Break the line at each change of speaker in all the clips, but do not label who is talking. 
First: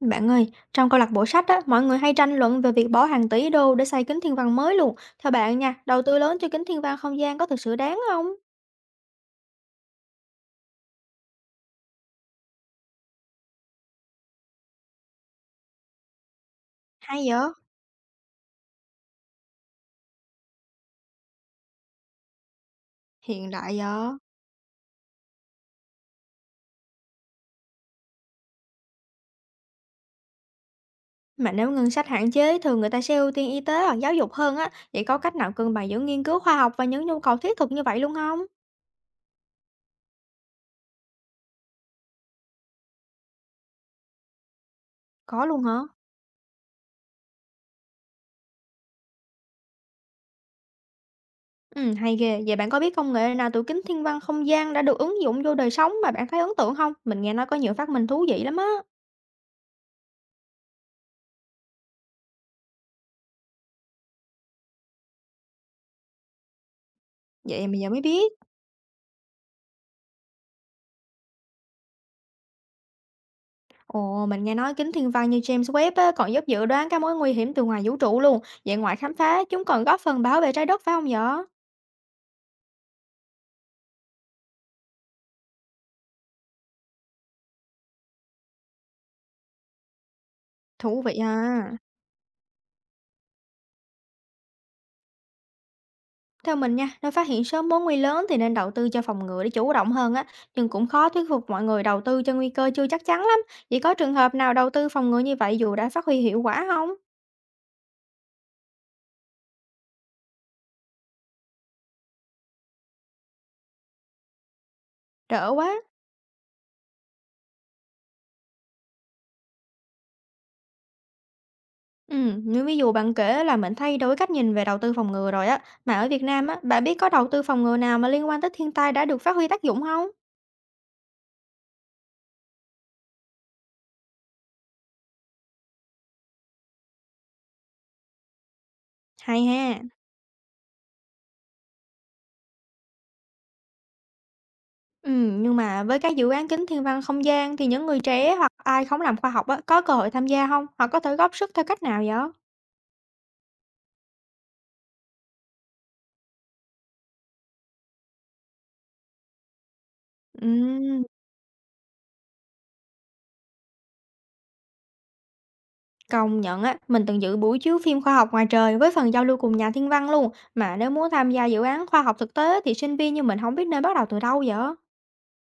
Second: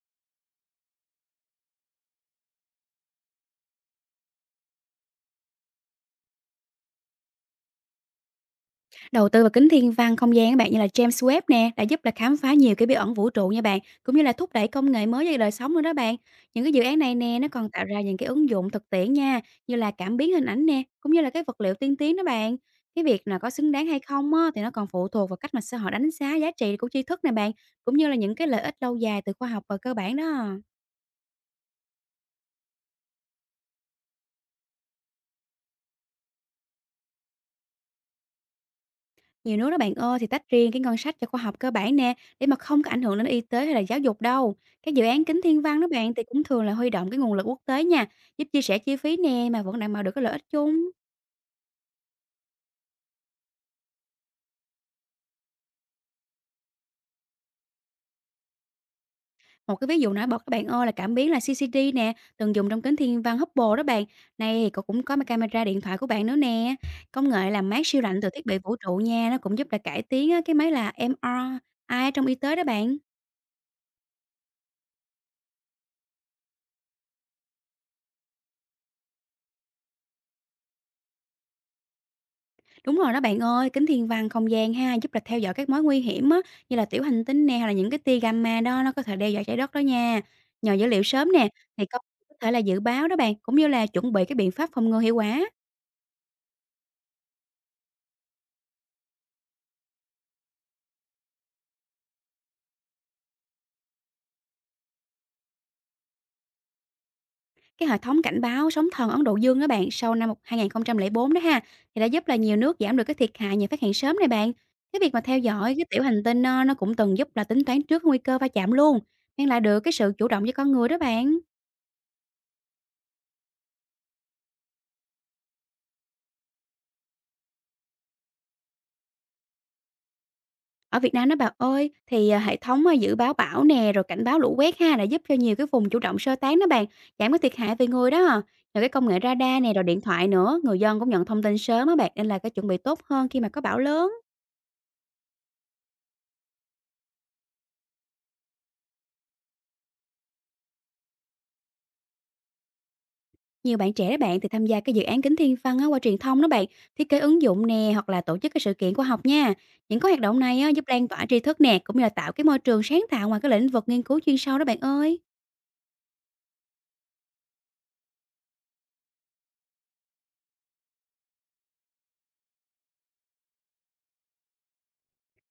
Bạn ơi, trong câu lạc bộ sách á, mọi người hay tranh luận về việc bỏ hàng tỷ đô để xây kính thiên văn mới luôn. Theo bạn nha, đầu tư lớn cho kính thiên văn không gian có thực sự đáng không?
Đầu tư vào kính thiên văn không gian các bạn, như là James Webb nè, đã giúp là khám phá nhiều cái bí ẩn vũ trụ nha bạn, cũng như là thúc đẩy công nghệ mới cho đời sống nữa đó bạn. Những cái dự án này
Hay
nè,
vậy?
nó còn tạo ra những cái ứng dụng thực tiễn nha, như là cảm biến hình ảnh nè, cũng như là cái vật liệu tiên tiến đó bạn. Cái việc là
Hiện
có xứng
đại
đáng hay
vậy?
không á, thì nó còn phụ thuộc vào cách mà xã hội đánh giá giá trị của tri thức nè bạn, cũng như là những cái lợi ích lâu dài từ khoa học và cơ bản đó.
Mà nếu ngân sách hạn chế, thường người ta sẽ ưu tiên y tế hoặc giáo dục hơn á. Vậy có cách nào cân bằng giữa nghiên cứu khoa học và những nhu cầu thiết thực như vậy luôn không?
Nhiều nước đó bạn ơi thì tách riêng cái ngân sách cho khoa học cơ bản nè để mà không có ảnh hưởng đến y tế hay là giáo dục đâu. Các dự án kính
Có
thiên
luôn hả?
văn đó bạn thì cũng thường là huy động cái nguồn lực quốc tế nha, giúp chia sẻ chi phí nè mà vẫn đảm bảo được cái lợi ích chung.
Ừ, hay ghê. Vậy bạn có biết công nghệ nào từ kính thiên văn không gian đã được ứng dụng vô đời sống mà bạn thấy ấn tượng không? Mình nghe nói có nhiều phát minh thú vị lắm á.
Một cái ví dụ nổi bật các bạn ơi là cảm biến là CCD nè, từng dùng trong kính thiên văn Hubble đó bạn. Này thì cậu cũng có mà camera điện thoại của bạn nữa nè. Công nghệ
Vậy
làm
mà
mát
giờ mới
siêu lạnh từ
biết.
thiết bị vũ trụ nha, nó cũng giúp là cải tiến á, cái máy là MRI trong y tế đó bạn.
Ồ, mình nghe nói kính thiên văn như James Webb á, còn giúp dự đoán các mối nguy hiểm từ ngoài vũ trụ luôn. Vậy ngoài khám phá, chúng còn góp phần bảo vệ trái đất phải không vậy?
Đúng rồi đó bạn ơi, kính thiên văn không gian ha, giúp là theo dõi các mối nguy hiểm á, như là tiểu hành tinh nè hay là những cái tia gamma đó nó có thể đe dọa trái đất đó nha. Nhờ dữ
Thú
liệu
vị
sớm nè
à.
thì có thể là dự báo đó bạn, cũng như là chuẩn bị cái biện pháp phòng ngừa hiệu quả.
Theo mình nha, nếu phát hiện sớm mối nguy lớn thì nên đầu tư cho phòng ngừa để chủ động hơn á. Nhưng cũng khó thuyết phục mọi người đầu tư cho nguy cơ chưa chắc chắn lắm. Vậy có trường hợp nào đầu tư phòng ngừa như vậy dù đã phát huy hiệu quả không?
Cái hệ thống cảnh báo sóng thần Ấn Độ Dương đó bạn sau năm 2004 đó ha thì đã giúp là nhiều nước giảm được cái thiệt hại nhờ phát hiện sớm này bạn. Cái việc mà theo
Đỡ
dõi
quá.
cái tiểu hành tinh nó cũng từng giúp là tính toán trước nguy cơ va chạm luôn, mang lại được cái sự chủ động cho con người đó bạn.
Ừ, như ví dụ bạn kể là mình thay đổi cách nhìn về đầu tư phòng ngừa rồi á. Mà ở Việt Nam á, bạn biết có đầu tư phòng ngừa nào mà liên quan tới thiên tai đã được phát huy tác dụng không?
Ở Việt Nam đó bạn ơi, thì, hệ thống, dự báo bão nè, rồi cảnh báo lũ quét ha, đã giúp cho nhiều cái vùng chủ động sơ tán đó bạn, giảm cái thiệt hại về người đó. Rồi cái công nghệ
Hay
radar nè,
ha.
rồi điện thoại nữa, người dân cũng nhận thông tin sớm á bạn, nên là cái chuẩn bị tốt hơn khi mà có bão lớn.
Ừ nhưng mà với các dự án Kính Thiên Văn Không Gian thì những người trẻ hoặc ai không làm khoa học á, có cơ hội tham gia không? Họ có thể góp sức theo cách nào vậy?
Nhiều bạn trẻ đó bạn thì tham gia cái dự án Kính Thiên Văn á qua truyền thông đó bạn, thiết kế ứng dụng nè, hoặc là tổ chức cái sự kiện khoa học nha. Những cái hoạt động này á, giúp
Ừm,
lan tỏa tri thức nè, cũng như là tạo cái môi trường sáng tạo ngoài cái lĩnh vực nghiên cứu chuyên sâu đó bạn ơi.
công nhận á, mình từng dự buổi chiếu phim khoa học ngoài trời với phần giao lưu cùng nhà thiên văn luôn, mà nếu muốn tham gia dự án khoa học thực tế thì sinh viên như mình không biết nên bắt đầu từ đâu vậy?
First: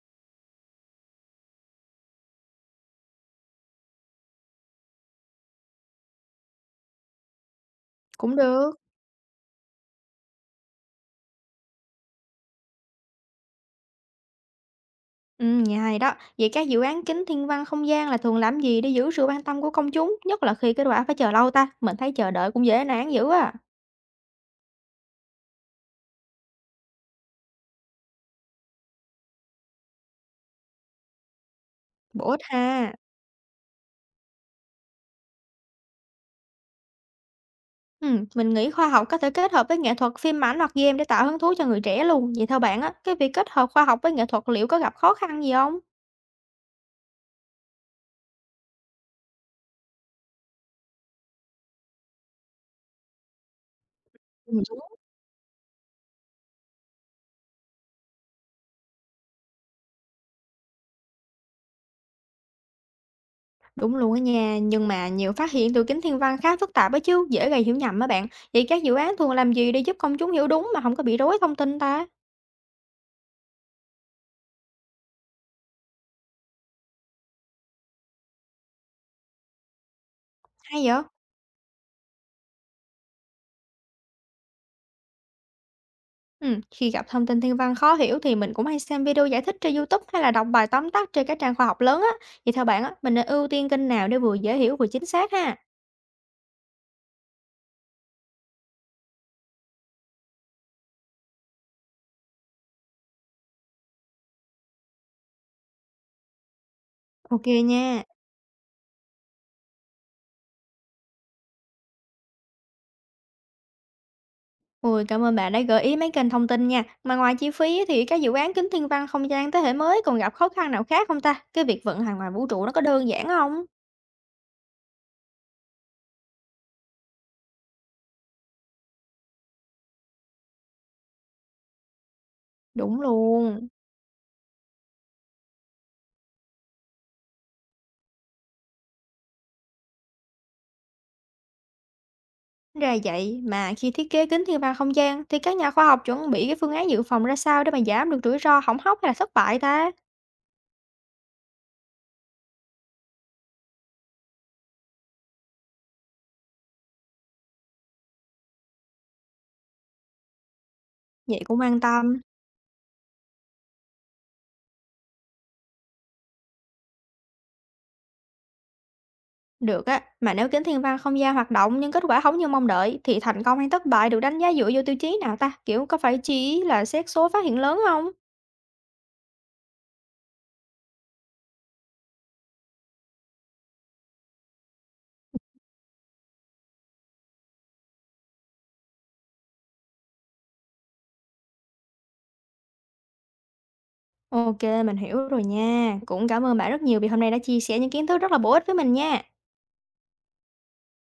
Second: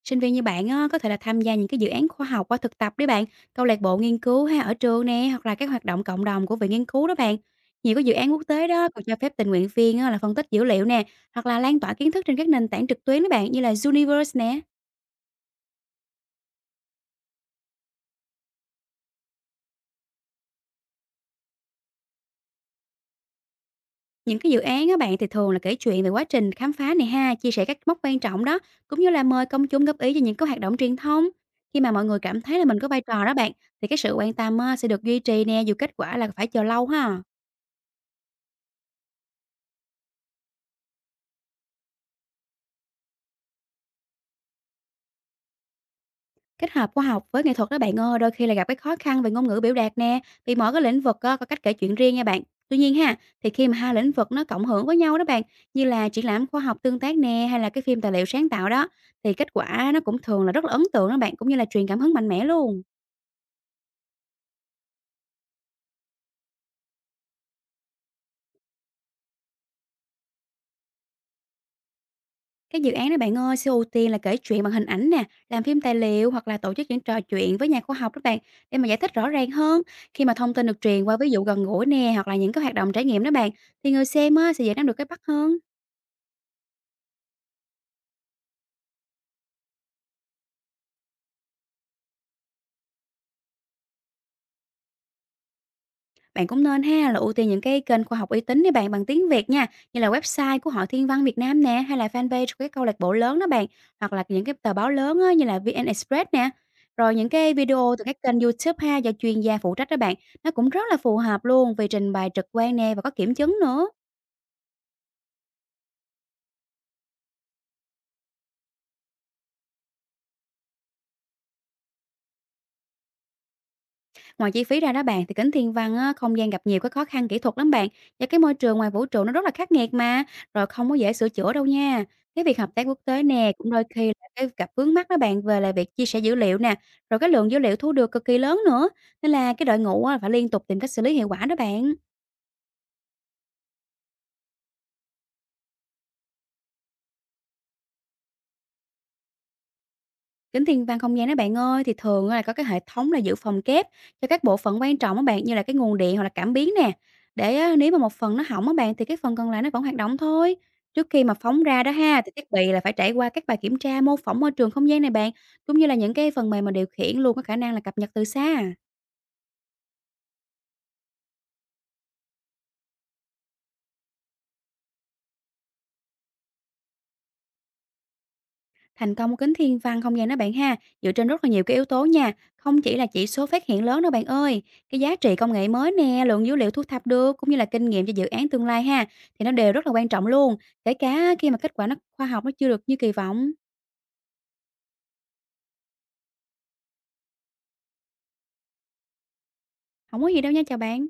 Sinh viên như bạn á, có thể là tham gia những cái dự án khoa học qua thực tập đấy bạn, câu lạc bộ nghiên cứu hay ở trường nè, hoặc là các hoạt động cộng đồng của viện nghiên cứu đó bạn. Nhiều cái dự án
Cũng
quốc tế
được.
đó còn cho phép tình nguyện viên á, là phân tích dữ liệu nè, hoặc là lan tỏa kiến thức trên các nền tảng trực tuyến đó bạn như là Universe nè.
Nghe hay đó. Vậy các dự án Kính Thiên Văn Không Gian là thường làm gì để giữ sự quan tâm của công chúng, nhất là khi kết quả phải chờ lâu ta? Mình thấy chờ đợi cũng dễ nản dữ à.
Những cái dự án á bạn thì thường là kể chuyện về quá trình khám phá này ha, chia sẻ các mốc quan trọng đó, cũng như là mời công chúng góp ý cho những cái hoạt động truyền thông. Khi mà mọi người
Bổ ích
cảm thấy là mình có
ha.
vai trò đó bạn, thì cái sự quan tâm á, sẽ được duy trì nè, dù kết quả là phải chờ lâu ha.
Mình nghĩ khoa học có thể kết hợp với nghệ thuật, phim ảnh hoặc game để tạo hứng thú cho người trẻ luôn. Vậy theo bạn á, cái việc kết hợp khoa học với nghệ thuật liệu có gặp khó khăn gì không?
Kết hợp khoa học với nghệ thuật đó bạn ơi, đôi khi là gặp cái khó khăn về ngôn ngữ biểu đạt nè, vì mỗi cái lĩnh vực có cách kể chuyện riêng nha bạn. Tuy nhiên ha, thì khi mà hai lĩnh vực nó
Ừ,
cộng
đúng.
hưởng với nhau đó bạn, như là triển lãm khoa học tương tác nè hay là cái phim tài liệu sáng tạo đó, thì kết quả nó cũng thường là rất là ấn tượng đó bạn, cũng như là truyền cảm hứng mạnh mẽ luôn.
Đúng luôn á nha, nhưng mà nhiều phát hiện từ kính thiên văn khá phức tạp á chứ, dễ gây hiểu nhầm á bạn. Vậy các dự án thường làm gì để giúp công chúng hiểu đúng mà không có bị rối thông tin ta?
Các dự án đó bạn ơi sẽ ưu tiên là kể chuyện bằng hình ảnh nè, làm phim tài liệu hoặc là tổ chức những trò chuyện với nhà khoa học đó bạn để mà giải thích rõ ràng hơn. Khi mà thông tin được
Hay vậy?
truyền qua ví dụ gần gũi nè hoặc là những cái hoạt động trải nghiệm đó bạn thì người xem á, sẽ dễ nắm được cái bắt hơn.
Khi gặp thông tin thiên văn khó hiểu thì mình cũng hay xem video giải thích trên YouTube hay là đọc bài tóm tắt trên các trang khoa học lớn á. Vậy theo bạn á, mình nên ưu tiên kênh nào để vừa dễ hiểu vừa chính xác ha?
Bạn cũng nên ha là ưu tiên những cái kênh khoa học uy tín đi bạn bằng tiếng Việt nha, như là website của Hội Thiên văn Việt Nam nè, hay là fanpage của các câu lạc bộ lớn đó bạn, hoặc là những cái tờ báo lớn á, như là VN Express nè. Rồi những cái
OK nha.
video từ các kênh YouTube ha do chuyên gia phụ trách đó bạn, nó cũng rất là phù hợp luôn vì trình bày trực quan nè và có kiểm chứng nữa.
Ôi, cảm ơn bạn đã gợi ý mấy kênh thông tin nha. Mà ngoài chi phí thì các dự án kính thiên văn không gian thế hệ mới còn gặp khó khăn nào khác không ta? Cái việc vận hành ngoài vũ trụ nó có đơn giản không?
Ngoài chi phí ra đó bạn thì kính thiên văn á, không gian gặp nhiều cái khó khăn kỹ thuật lắm bạn. Và cái môi trường ngoài vũ trụ nó rất là khắc nghiệt mà, rồi không có dễ sửa chữa đâu nha. Cái việc hợp tác quốc
Đúng
tế nè
luôn.
cũng đôi khi là cái gặp vướng mắt đó bạn về là việc chia sẻ dữ liệu nè, rồi cái lượng dữ liệu thu được cực kỳ lớn nữa. Nên là cái đội ngũ á, phải liên tục tìm cách xử lý hiệu quả đó bạn.
Ra vậy, mà khi thiết kế kính thiên văn không gian thì các nhà khoa học chuẩn bị cái phương án dự phòng ra sao để mà giảm được rủi ro hỏng hóc hay là thất bại ta?
Kính thiên văn không gian đó bạn ơi, thì thường á là có cái hệ thống là dự phòng kép cho các bộ phận quan trọng á bạn, như là cái nguồn điện hoặc là cảm biến nè. Để á, nếu mà một phần nó hỏng á bạn thì cái phần còn lại nó vẫn hoạt động thôi. Trước khi mà
Vậy cũng
phóng
an
ra đó
tâm.
ha, thì thiết bị là phải trải qua các bài kiểm tra mô phỏng môi trường không gian này bạn, cũng như là những cái phần mềm mà điều khiển luôn có khả năng là cập nhật từ xa.
Được á, mà nếu kính thiên văn không gian hoạt động nhưng kết quả không như mong đợi thì thành công hay thất bại được đánh giá dựa vô tiêu chí nào ta? Kiểu có phải chỉ là xét số phát hiện lớn không?
Thành công của kính thiên văn không gian đó bạn ha, dựa trên rất là nhiều cái yếu tố nha, không chỉ là chỉ số phát hiện lớn đâu bạn ơi. Cái giá trị công nghệ mới nè, lượng dữ liệu thu thập được cũng như là kinh nghiệm cho dự án tương lai ha, thì nó đều rất là quan trọng luôn, kể cả khi mà kết quả nó khoa học nó chưa được như kỳ vọng.
OK, mình hiểu rồi nha. Cũng cảm ơn bạn rất nhiều vì hôm nay đã chia sẻ những kiến thức rất là bổ ích với mình nha.
Không có gì đâu nha, chào bạn.